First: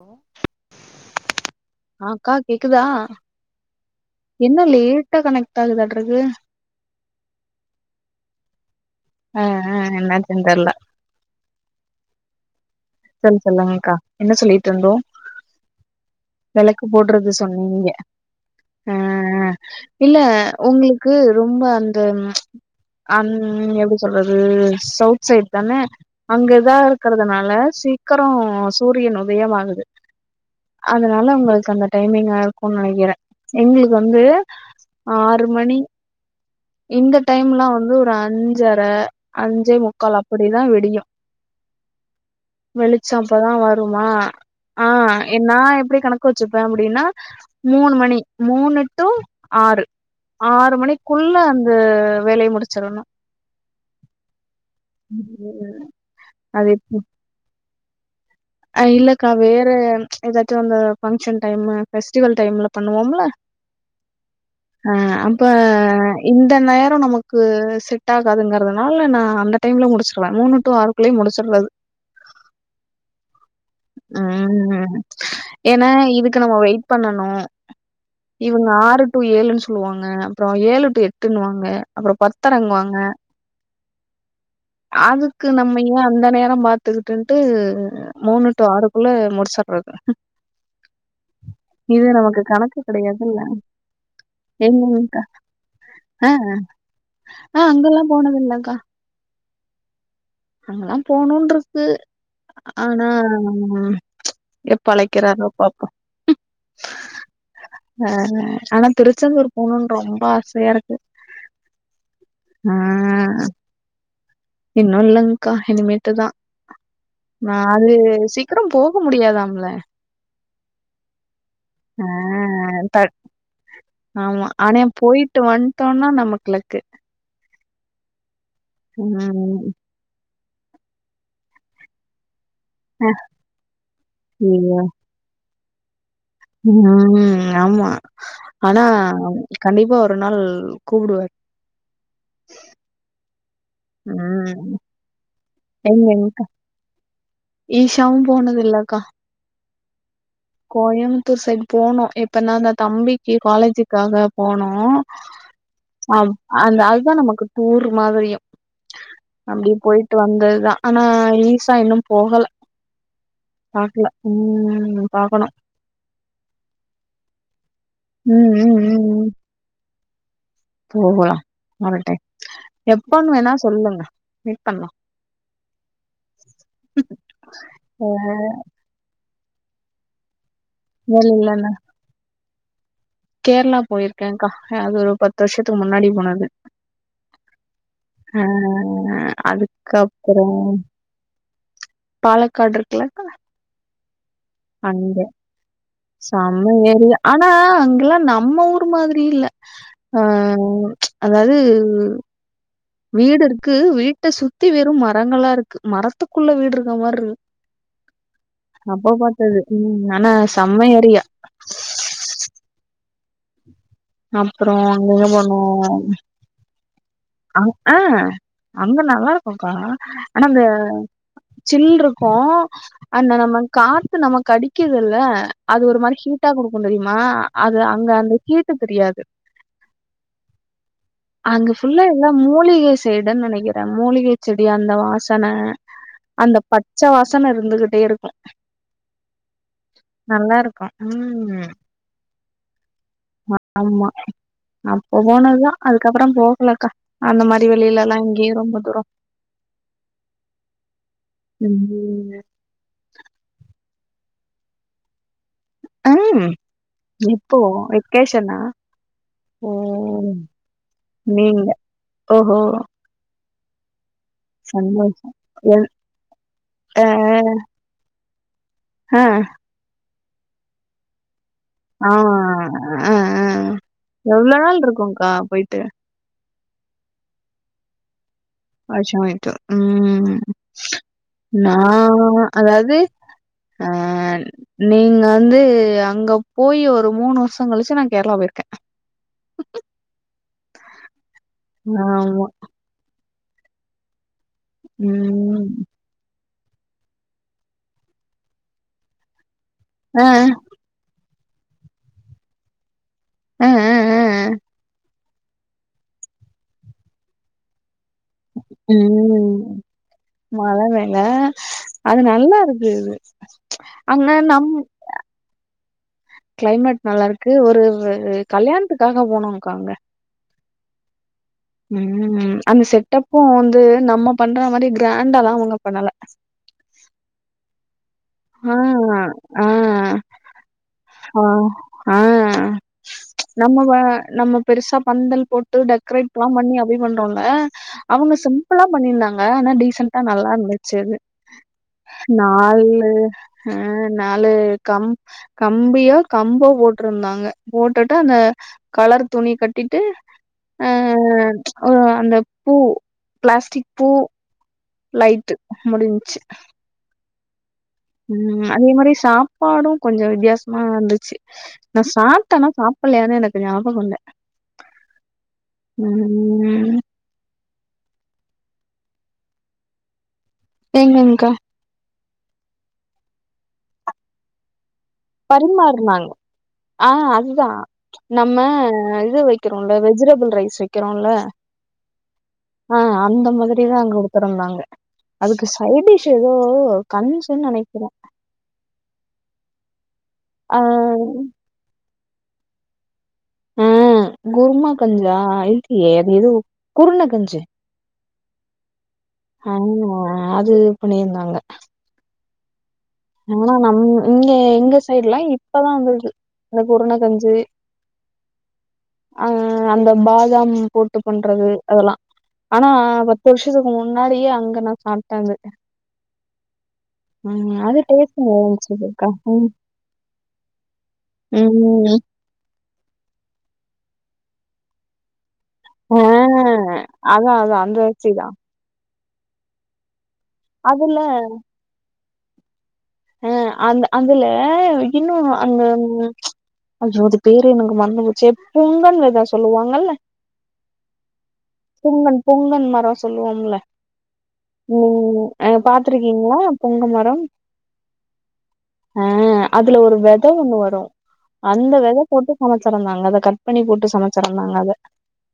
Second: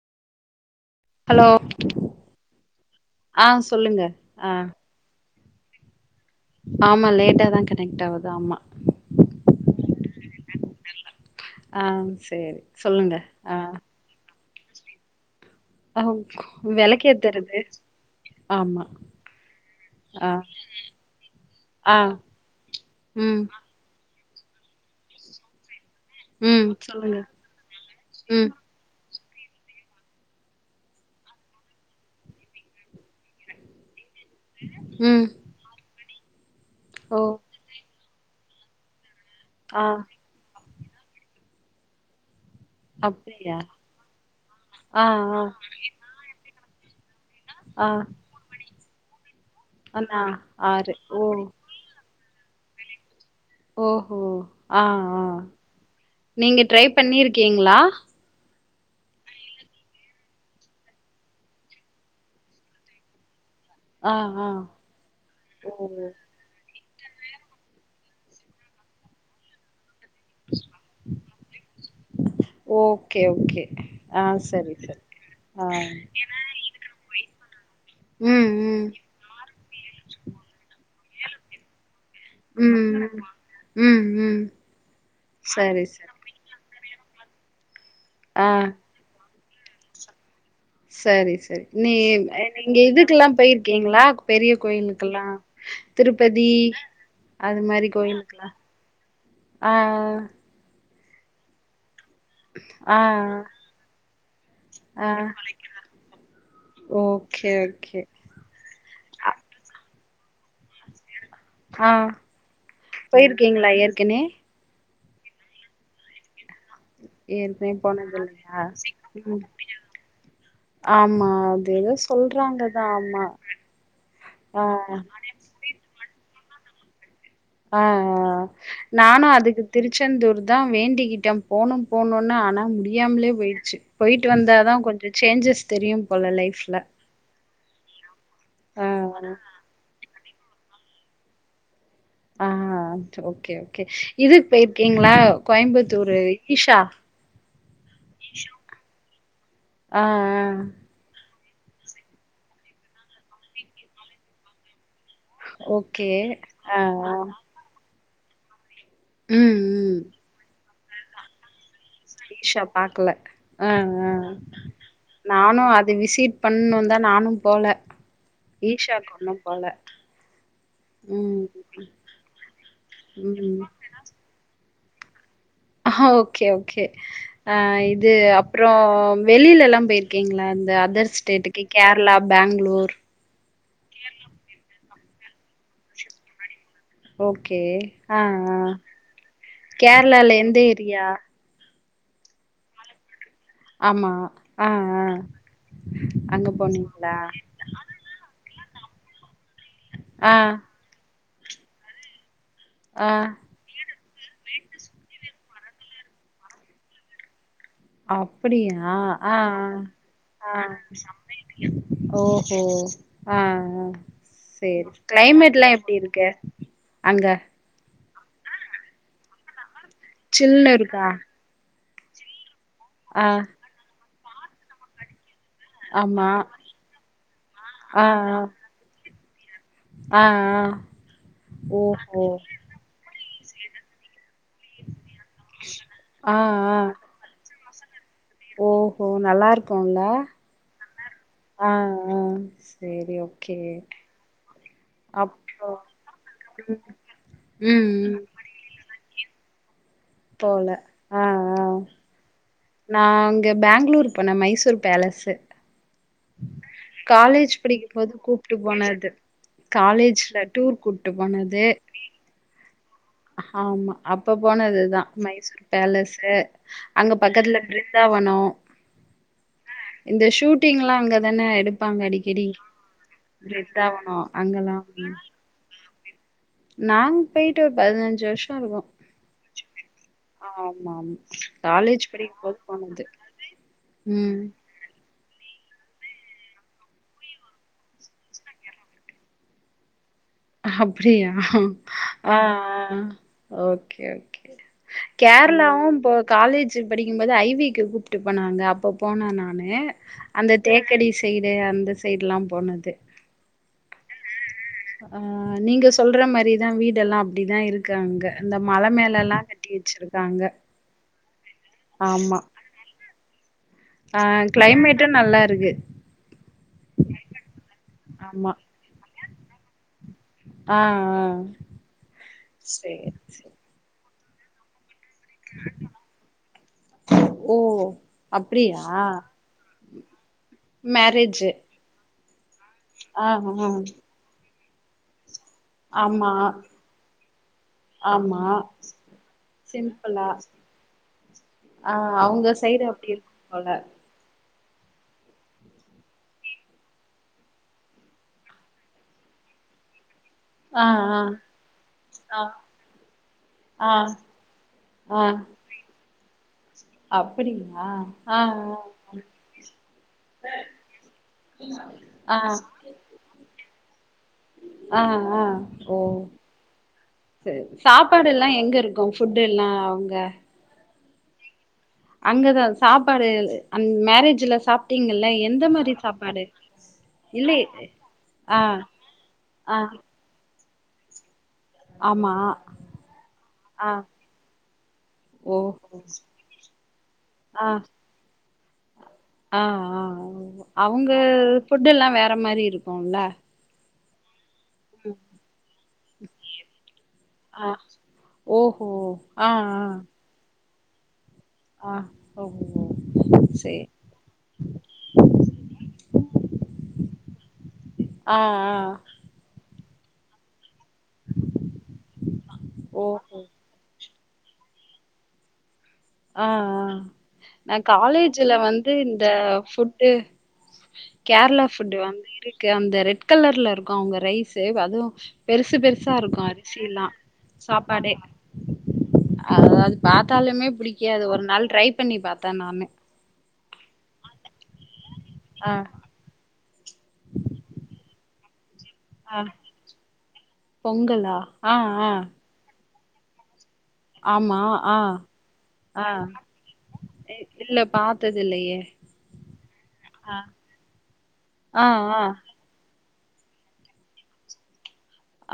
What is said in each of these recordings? ஹ ஹலோ [inaudible] ஆக்கா கேக்குதா ஆ சொல்லுங்க ஆ என்ன லே ட்டா கனெக்ட் ஆகுதாட்றுக்கு ஆமா லேட்டா தா கனெக்ட் ஆவுது ஆமா ஆ ஆ என்னாச்சுனு தெர்ல ஆ சேர் சொல் சொல்லுங்கக்கா என்ன சொல்லிட்டு இருந்தோ விளக்கு போடுறது வெளக்கேத்துறது சொன்னீங்க ஆமா ஆ ஆ இல்ல ஆ உங்களுக்கு ரொம்ப ஆ அந்த அந் ம் எப்டி சொல்றது சவுத் சைட் தானே அங்க ம் இதா சொல்லுங்க இருக்குறதுனால சீக்கரோ ம் சூரியன் உதயமாகுது அதனால உங்களுக்கு அந்த டைமிங்கா இருக்குனு நினைக்கிறே எங்களுக்கு வந்து ம் ஆறு மணி இங்க ஓ டைம்லா வந்து ஒரு அஞ்சரை அஞ்சே ஆ முக்கால் அப்படிதா விடியு வெளிச்சோ அப்பதா அப்டியா வருமா ஆ நா எப்டி கணக்கு வெச்சுப்பே அப்டின்னா ஆ மூணு மணி மூணுட்டு ஆறு அண்ணா ஆறு ஓ மணிக்குள்ள அந் து வேலைய முடிச்சிடணு ஓஹோ ஆ ஆ நீங்க அது ட்ரை பண்ணிருக்கீங்களா ஆ இல்லக்கா வேற எதாச்சு அந்த ஃபங்க்ஷன் டைம் ஃபெஸ்டிவல் டைம்ல பண்ணுவோம்ல ஆ அப்ப ஓ இந்த நேரோ நமக்கு செட் ஆகாதுங்கறதுனால நா அந்த டைம்ல முடிச்சுருவே மூணு டு ஆறு குள்ளயே முடிச்சிறது ஓகே ஓகே ஆ சரி சரி ஏனா ஆ இதுக்கு நம்ம வெயிட் பண்ணணு ம் இவுங்க ம் ஆறு டூ ஏழுன்னு சொல்லுவாங்க அப்றோ ஏழு டூ எட்டுன்னுவாங்க அப்பறோ பத் த்தறங்குவாங்க ம் ம் ம் அதுக்கு நம்ம சரி ஏ சரி அந்த நேரோ பாத் த்துகுன்ட்டு ஆ மூணு டூ ஆறுக்குள்ள முடிச்சடுறது சரி சரி நீ நீங்க இதுக்கெல்லா கிடையாதுல்ல. போயிருக்கீங்களா பெரிய எங்கங்க்கா? கோயிலுக்கெல்லா ஆ, திருப்பதி அது ஆ அங்கல்லா போனதில்லக்கா ஆ ஆ அங்கல்லாம் போணுன்ருக்கு ஆ‌ ஆ ம் எப்ப ஆ அழைக்கறாங்க பாப்போ ஓகே ஓகே ஆனா திருச்செந்தூர் போணுன்னு ரொம்ப ஆசயா இருக்கு ஆ போயிருக்கீங்களா ஏற்கனே இன்னு இல்லங்கா இனிமேட்டுதா ஆ ஏற்கனவே அது போனது இல்லையா சீக்கரோ போக ம் முடியாதாம்ல ஆமா அது ஏதோ ஆ சொல்றாங்க தா த ஆமா ஆ ட்டு வந்டோனா நமக்கு லக்கு ஆ ஆ நானு ம். அதுக்கு திருச் செந்தூர் தான் வேண்டிக்கிட்ட போனும் போனுன்னு ஆனா முடி யாமலே போயிடுச்சு போயிட்டு வந்தாதா ஐயய்யோ! கொஞ்சோ சேஞ்ஜஸ் தெரியு போல லைஃப்ல ம் ஆமா ஆனா ஆ கண்டிப்பா ஒரு நாள் கூப்டுவார் ஆ ஓகே ஓகே இதுக்கு ம். போயிருக்கீங்களா எங்க கோயம்புத்தூரு எங்க ஈஷா ஈஷாவும் போனதில்லக்கா ஆ ஆ கோயம்புத்தூர் சைட் போனு இப்ப நா அந்த தம்பிக்கு காலேஜுக்காக போனோ ஓகே ஆம் ஆ அந்த ஆ அதுதா நமக்கு ஊர் மாதிரியு ம் அப்டி ம் போயிட்டு வந்ததுதா ஆனா இ சா இன்னு போகல ஈஷா பாக்கல ஆ பாக்கல ஆ ம் பாக்கணும் நானு அது விசிட் பண்ணுன் தா நானு போல ம், ம், ஈஷா கொண்ணும் போல ம் போகலாமக்ஷ ஒரு டைம் எப்பன்னு வேணா ம் சொல்லுங்க மீட் பண்ணலா ஹ ஓகே ஓகே அ இது அ. அப்புறோ வெளியிலல்லாம் போயிருக்கீங்களா இந்த அதர் வேல ஸ்டேட்டுக்கு இல்லன்னா கேரளா பேங்ளூர் கேரளா போயிருக்கேன்கா அது ஒரு பத்து வருஷத்துக்கு முன்னாடி போனது ஓகே. ஆ, அ ஆ. கேரளால அதுக்கப்பறோ எந்த ஏரியா? பாலக்காடு இருக்குலக்க ஆமா ஆ, ஆ. அங்க அங்க செம்ம போனீங்களா? ஏறியா ஆனா அங்கல்லா நம்ம ஊர் மாதிரி இல்ல ஆ அதாவ்து ஆ. வீடு இருக்கு வீட்ட சுத்தி வெறும் மரங்களா இருக்கு மரத்துக்குள்ள வீடு இருக்க மார்ருக்கு அப்படியா ஆ ஆ ம் ஆனா ஆ ஆ செம்ம ஏரியா சன்ரை [unintelligible] ஓஹோ ஆ ஆ அப்புறோ சரி. அங்க எங்க போனோ கிளைமேட்லாம் எப்படி இருக்கு? அங்க ஆ அங்இ நல்லா இருக்குக்கா ஆனா அந்த சில்லுன்னு இருக்கா? ஜில் இருக்கும் ஆ. அந்த நம்ம காத்து நமக்கு அடிக்குதுல்ல அது ஒரு மாரி ஆமா. ஹீட்டா குடுக்கும் தெரியுமா அது ஆ, அங்க அந்த ஆ. ஹீட்டு தெரியாது ஆ, ஆ. அங்க ஃபுல்லா ஓஹோ எல்லா மூலிகை சைடுன் நினைக்கிறே மூலிகை செடி அந்த வாசம் தான ஆ அந்த ஆ பச்ச வாசன இருந்துகிட்டே இருக்கு ஓஹோ நல்லா இருக்கும்ல நல்லா இருக்கு ம் ஆ ஆ சேரி ஓகே அப்போ போனதுதா அதுக்கப்புறோ போகலக்கா அந்த மாரி ம் வெளியிலலா ம் எங்கேயு ரொம்ப தூரம் போல ஆ ஆ ம் நா அங்க பெங்ளூர் போன மைசூர் பேலஸ்ஸு உம் காலேஜ் படிக்கும்போது கூப்ட்டு போனது ஓ காலேஜ்ல டூர் கூப்ட்டு போனது நீங்க ஓஹோ ஆமா அப்ப போனதுதா சந்தோஷோ மைசூர் என் பேலஸ்ஸு ஆ அங்க பிருந்தாவனம் ஆ இந்த ஷூட்டிங் எல்லா அங்கதான எடுத் ஆ அ அ பிருந்தாவனோ எவ்ளோ நாள் இருக்குங்கா போயிட்டு நாங்க போயிட்டு ஒரு பதினஞ்சு வருஷோ இருக்கு வருஷம் ஆயிட்டு. ம். ஆமா ஆமா காலேஜ் நான் படிக்கும்போது அதாவது போனது அ ம் நீங்க வந்து அங்க போயி ஒரு மூணு வருசம் கழிச்சு நா கேரளா போயிருக்கே [inaudible] அப்டியா ஆ ஆ ஆமா. ஓகே ஓகே கேர் ம். ளாவு இப்போ காலேஜ் படிக்கும்போது ஐவிக்கு கூப்ட்டு போனாங்க அப்போ போன நானு அ, அந்த தேக்கடி சைடு அந்த சைடுலா போனது அ அ அ அ அ அ அ ஆ நீங்க சொல்ற மாரிதா வீடெல்ல அப்டிதா இருக்கு அங்க இந்த மல மேலல்லா உம் கட்டி வச்சிருக்காங்க மல மேல அது ஆமா நல்லா இருக்கு இது ஆனா நம் ட்டு நல்லா இருக்கு கிளைமேட் நல்லா இருக்கு ஒரு ஆமா கல்யாணத்துக்காக போனோம்க்கா அங்க ஆ ஆ உம் ம் அந்த சேரி செட்டப்பு சேரி வந்து நம்ம பண்ற மாரி கிரண்டால ஒன்னு பண்ணல ஓ ஆ, அப்டியா ஆ. ஆ மேரேஜு ஆ ஆ ஆ நம்ம வ நம்ம பெருசா பந்தல் போட் டு ஆமா டெக்ரேட்லா பண்ணி அப்டி பண்ரோல அவுங்க ஆமா சிம்ப்ளா பண்ணிருந்தாங்க ஆனா டீசண்டா சிம்பிளா நல்லா இருந்துது சேரி ஆ அவங்க சைடு நாலு அப்டி இருக்கும் போல அ நாலு கம் கம்பியோ கம்போ போட்ருந்தாங்க போட்டுட்டு அந்த கலர் துணி கட்டிட்டு ஆ அ ஆ ஓ அந்த ஆ ஆ பூ பிளாஸ்டிக் ஆ பூ ஆ லைட்டு முடின்ச்சு அப்டிங்களா ஆ உம் அதே மாரி சாப்பாடும் கொஞ்சோ வித்தியாசமா இருந்துச்சு நா ஆ ஆ சாப்ட்டனா சாப்பலயானே எனக்கு ஞ்யாபகோ இல்ல ஆஹ் ஆஹ் ஓ ம் சேரி சாப்பாடுல்லா எங்க இருக்கு ஃபுட்டு எல்லா அங்க எங்கங்க்கா அங்கதா சாப்பாடு அந் மேரேஜுல சாப்ட்டீங்கல்ல எந்த மாரி சாப்பாடு ஆஹ் இல்ல அதுதா‌ நம்ம ஆ இது ஆ வெக்கிறோல வெஜிரபுள் ரைஸ் வெக்கிறோல்ல ஆமா ஆஹ் அந்த மாதிரிதா அங் குடுதுருந்தாங்க ஓ அதுக்கு சைடிஷ் எதோ கன்ஞ்சு நெனக்கிற ஆஹ் ஆ ஆ அவுங்க ஃபுட்டுல்லா வேற மாரி இருக்கும்ல அஹ் குருமா கஞ்சா [inaudible] அது எதோ குருண கஞ்சு ஆ ஓஹோ ஆ அது பண்ணிருந்தாங்க அ நால நம் இங்க எங்க சைடுலா இப்பதா வருது அந்த குருண கஞ்சு ஆ ஆ ஆ அந்த பாதாம் போட்டு பண்றது அதல்லா ஆனா ஓஹோ பத்து வர்ஷ் துக்கு முன்னாடியே அங்க நா சாப்ட்டாந்துர்க்க ஆ ஆ நா அது டேஸ்ட்டு காலேஜுல வந்து இந்த நல்லாருந்துச்சுக்கா. ம். ஃபுட் து கேரளா ஃபுட்டு ம். வந்து இ [unintelligible] அந்த ரெட் கலர்ல இருக்கு அவுங்க ரைசு அதுவு பெருசு பெரு சா ஆ இருக்கு அரிசிலா அதான், அதான் அந்த சாப்பாடே அரிசி தான். அ அது பாத்தாலயுமே கே அதுல அது ஒரு நாள் ட்ரை பண்ணி பாத்த நானு அஹ் அந்த அதுல இன்னு ஆ அந்த ஐயோ அது பேரே எனக்கு மறந்துப்போச்சே புங்கன் ஆ எதோ சொல்லுவாங்கல்ல பொங்கலா ஆ ஆ புங்கன் பொங்கன் மரோ சொல்லுவோம்ல ஆமா ஆ ம் அ ஆ பாத்திருக்கீங்களா பொங்க மரம் இல்ல பாத் த்ததில்லயே அஹ் அதுல ஒரு வெத ஒண்ணு வரு ஆ அந்த வெத ஆ போட்டு சமச்சிறந்தாங்க அத கட் பண்ணி போட்டு சமச்சிறந்தாங்க அத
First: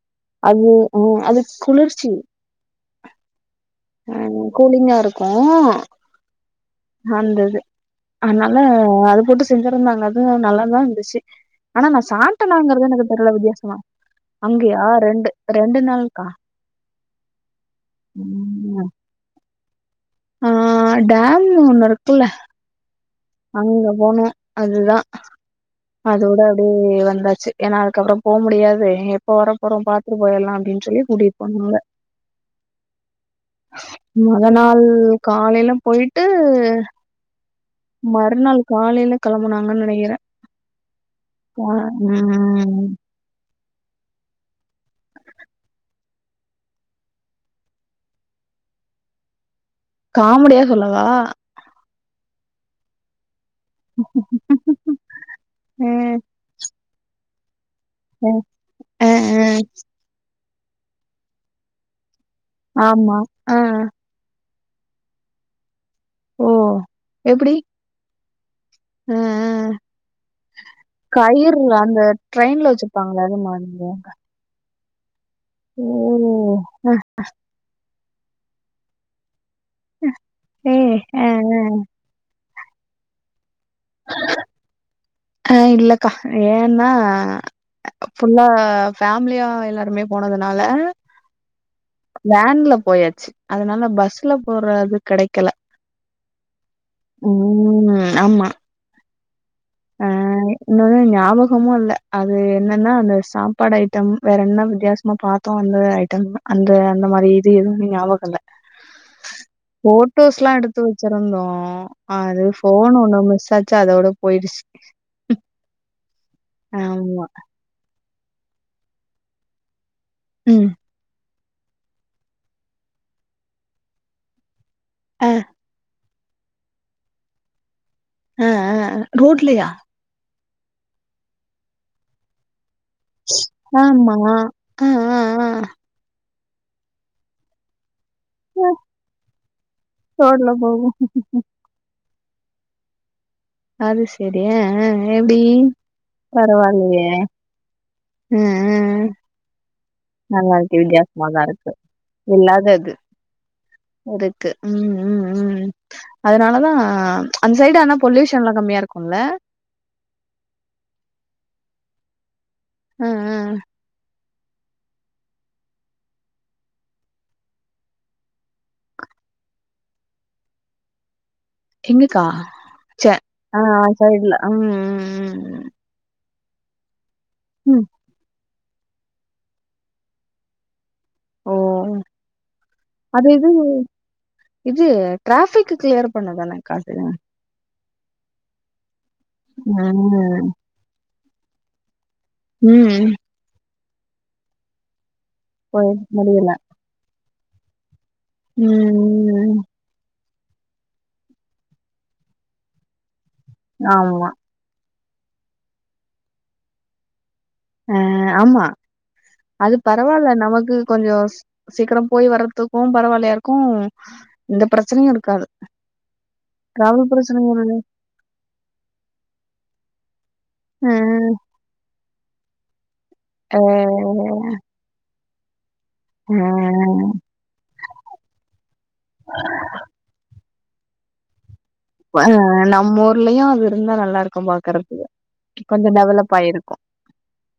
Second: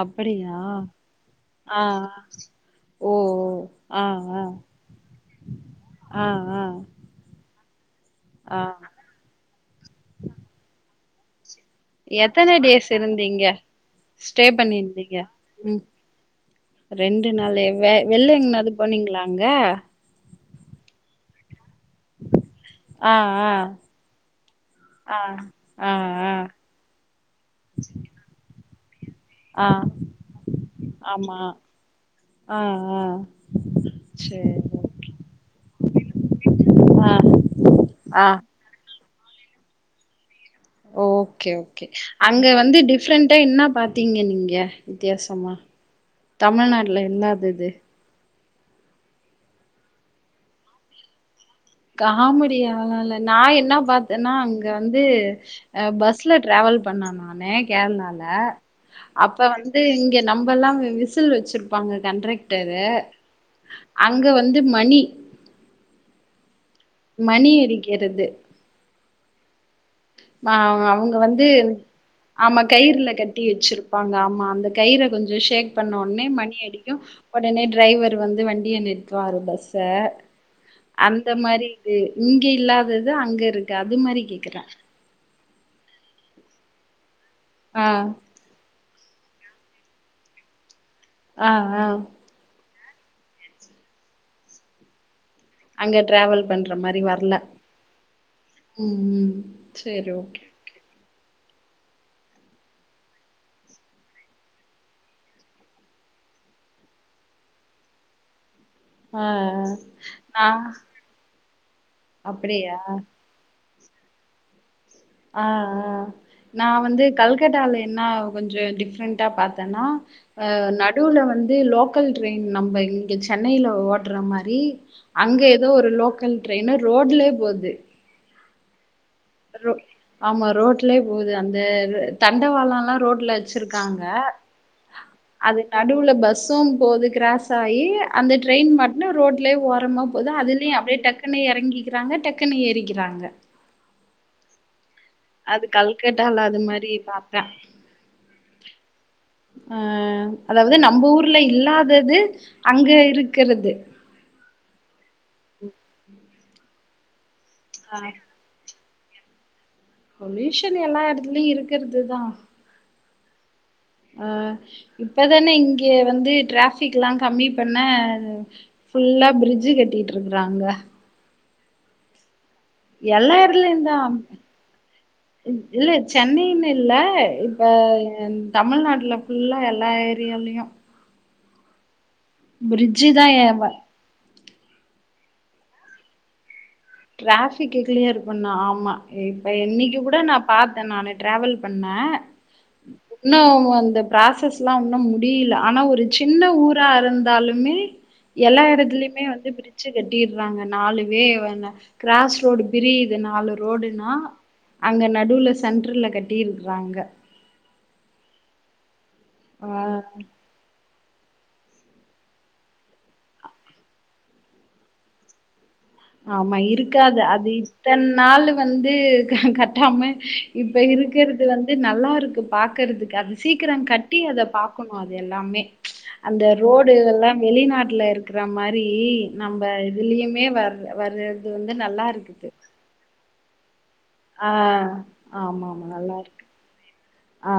அப்படியா அது ம் அது ஆ ஆ குளிர்ச்சி ஓ ஓ ஆ அ ஆ கூலிங்கா இருக்கு ஆ ஆ அந்த இது ஆ அனால அது போட்டு செஞ்சிருந்தாங்க அதுவு நல்லாதா இருந்துச்சு ஆனா நா எத்தன சாட்டனாங்கறது டேஸ் எனக்கு தெர்ல இருந்தீங்க விதியாசமா ஸ்டே அங்கயா பண்ணிருந்தீங்க ரெண்டு ரெண்டு ம் நாளு கா ரெண்டு நாள்லே வே வெள்ளெங்கனாது போனீங்களா அங்க ஆஹ் டேம் ஒண்ணு இருக்குல்ல ஆ ஆ அங்க போன அதுதா ஆ ஆ ஆ அதோட அப்டியே வந்தாச்சு ஏன்னா அதுக்கப்றம் போமுடியாது எப்போ வர ஆ போறோ பாத்துட்டு போயர்லா அப்டின் சொல்லி கூட்டிட் ஆமா போனாங்க ஆ ஆ மொத சேரி நாள் காலைல போய்ட்டு ஆ ஆ மறுநாள் காலைல களம்புனாங்கன்னு நெனைகிற ஓகே ஓகே அங்க வந்து டிஃப்ரெண்டா என்ன பாத் திங்க நீங்க வித்தியாசமா தமிழ்நாடுல இல்லாதது காமடியா சொல்லவா காமிடியாலால்ல நா என்னா பாத்தேன்னா அங்க வந்து அ ம் பஸ்ல ட்ராவல் பண்ண நானு கேரளால ம் ல்ல ஆ அப்ப ஆ வந்து இங்க நம்பல்லா விசில் வச்சிருப்பாங்க கண்ட்ரக்டரு ஆமா ஆ ஆ அங்க வந்து மணி ஓ மணி எப்படி? அடிக்கறது அ அ நா அவுங்க வந்து கயிறுல அந்த ஆமா ட்ரெயின்ல கயிர்ல வச்சிருப்பாங்களே அது கட்டி மாதிரி. வச்சிருப்பாங்க ஆமா அந்த கயிற கொஞ்சோ ஷேக் ஓ! பண்ண ஓட்னே மணி அடிக்கு ஒடனே டிரைவர் வந்து வண்டிய நிறத்துவாரு பஸ் த ஏ அ, அந்த மாரி இது இங்க இல்லாதது அங்கருக்கு அது மாரி கேக்குற அ இல்லக்கா ஏன்னா ஆ ஃபுல்லா ஃபேம்லியா எல்லாருமே போனதுனால ஆ ஆ வேன்ல போயாச்சு அதனால பஸ்ல போறது கெடைக்கல அங்க ட்ராவல் பண்ற மாரி வர்ல ம். ஆமா. ம் ம்ம் அ சரி ஓகே இன்னொன்னு ஞாபகமு இல்ல அது என்னன்னா அந்த சாப்பாடு ஐட்டம் வேற என்ன வித்தியாசமா பாத் மொத்தொ வந்த ஐட்டம் அந்த அந்த மாரி இது எதுவுமே ஞாபகல்ல ஆ நா ஃபோட்டோஸ்ல்லா எடுத்து வச்சிருந்தோ அது அப்டியா ஃபோன் ஒண்ணு மிஸ் ஆச் சு அதோட போயிடுச்சு ஆ ஆ நா வந்து ஆமா கல்கட்டால என்ன கொஞ்சோ டிஃப்ரெண்டா பாத்தன்னா அ ம். நட் டூல வந்து லோக்கல் ட்ரெயின் நம்ப இங்க சென்னையில ஓட்ற மாரி அ அங்க எதோ ஒரு லோக்கல் ட்ரெயினு ரோட்லயே போது அ அ அ ரோட்லையா ரோ ஆமா ரோட்லயே போகுது அந்த தண்டவாளலலா ரோட்ல வச்சிருக்காங்க ஆமா அ அ அ அது நடுவு நடுவுல பஸ்சும் போது கிராஸ் ஆயி அந்த அ ட்ரெயின் மாட்னு ரோட்லயே ஓரமா போது ரோட்ல அதுலயு போகும். அப்டியே டக்குன்னு எறங்கிக்கிறாங்க டக் க்குன்னு ஏறிக்கிறாங்க அது சேரி ஆ ஆ ஆ எப்டி அது கல்கட்டால அது மாரி பரவால்லயே பாத்தே ம் ம் ம் அ அதாவ்து நம்ப ஊர்ல இருக்கு. இல்லாதது அங்க இல்லாதது இருக்கறது இருக்கு ம் ம் ம் அதனாலதா அந்த சைடு ஆனா ஆ பொல்யூஷன் ல்லா கம்மியா இருக்குல்ல பொல்யூஷன் எல்லா எடத்துலயு இருக்கறதுதா அ அ அ ஆ இப்பதான இங்கே வந்து டிராஃபிக்ல்லா கம்மி பண்ண ஃபுல்லா பிரிட்ஜு கட்டிட்டுருக்குறாங்க எங்கக்கா ச எல்லா ஆ எடத்துலயுந்தா சைட்ல ம் ம் ம் இல்ல சென்னைன்னு இல்ல இப்ப ம் தமிழ்நாட்ல ஃபுல்லா எல்லா எரியாலயு ஓ பிரிட்ஜு தா அது ஏ இது வ இது ட்ராபிக் க்கிளியர் பண்ணுதானே காடுல ட்ராபிக் கிளியர் பண்ண ஆமா இப்ப இன்னைக்கு கூட ந ம் பாத் நானு ட்டிரேவல் பண்ணே ம் இன்னு அந்த ஃபராசஸ்ல்லா ஒன்னு முடியில ஆனா போய் ஒரு சின்ன முடியல ஊர் ரா இருந்தாலுமே எல்லா எடத்துலயுமே வந்து ம் பிரிஜ் ச்ச கட்டீறாங்க நாலுவே வண்ண கிராஸ் ரோடு பிரிது நாலு ரோடுனா ஆமா அங்க நடுல சென்டர்ல கட்டியிருக்றாங்க அ ஆமா அது ஆ பரவால நமக்கு கொஞ்சோ சீக்ரம் போய் வர்றதுக்கு பரவாலையா இருக்கு எந்த பிரச்சனையு இருக்காது ஆமா டிராவல் இருக்காது அது பிரச்சனையு இரு இத்தன் நாளு வந்து கட்டாம இப்ப இருக்கிறது வந் இது நல்லா இருக்கு பாக்கறதுக்கு அது அ சீக்கிரங் கட்டி அ அத பாக்கணு அது எல்லாமே அந்த ரோடு எல்லா வெளிநாட்டுல இருக்ற மாரி நம்ம இதுலயுமே வர்ற வர்ரு ந்து நல்லா ஆ நம்மூர்லயு அது இருந்தா நல்லா இருக் கும் ஆ பாக்கறர்க்கு ஆமா ஆமா கொஞ்சோ நல்லா டெவலப் இருக்கு ஆய்ருக்கு ஆ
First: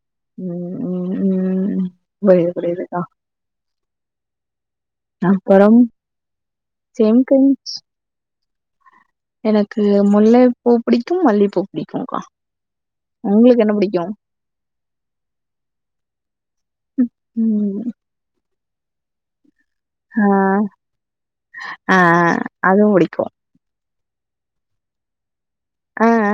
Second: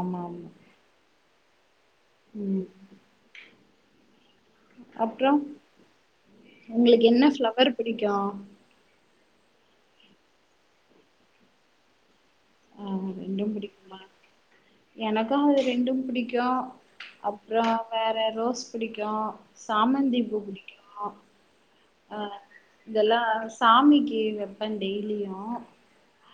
ஆமா ஆமா ம் ம் ம் புரிது ம் புரிதுதா அப்ரோ உங்களுக்கு சேம் என்ன டு ஃப்ளவர் பிடிக்கு எனக்கு முல்லை பூ புடிக்கு மல்லிப்பூ பிடிக்கு கா ரெண்டும் உங்களுக்கு என்ன பிடிக்குமா புடிக்கு எனக்கு அது ரெண்டு புடிக்கு அப்ரோ ம். வேற ரோஸ் புடிக்கு சாமந்தி ஆ, பூ புடிக்கு ஆ அ அதுவும் பிடிக்கும். இதெல்லாஸ் சாமிக்கு வெப்ப டெய்லியு அ அ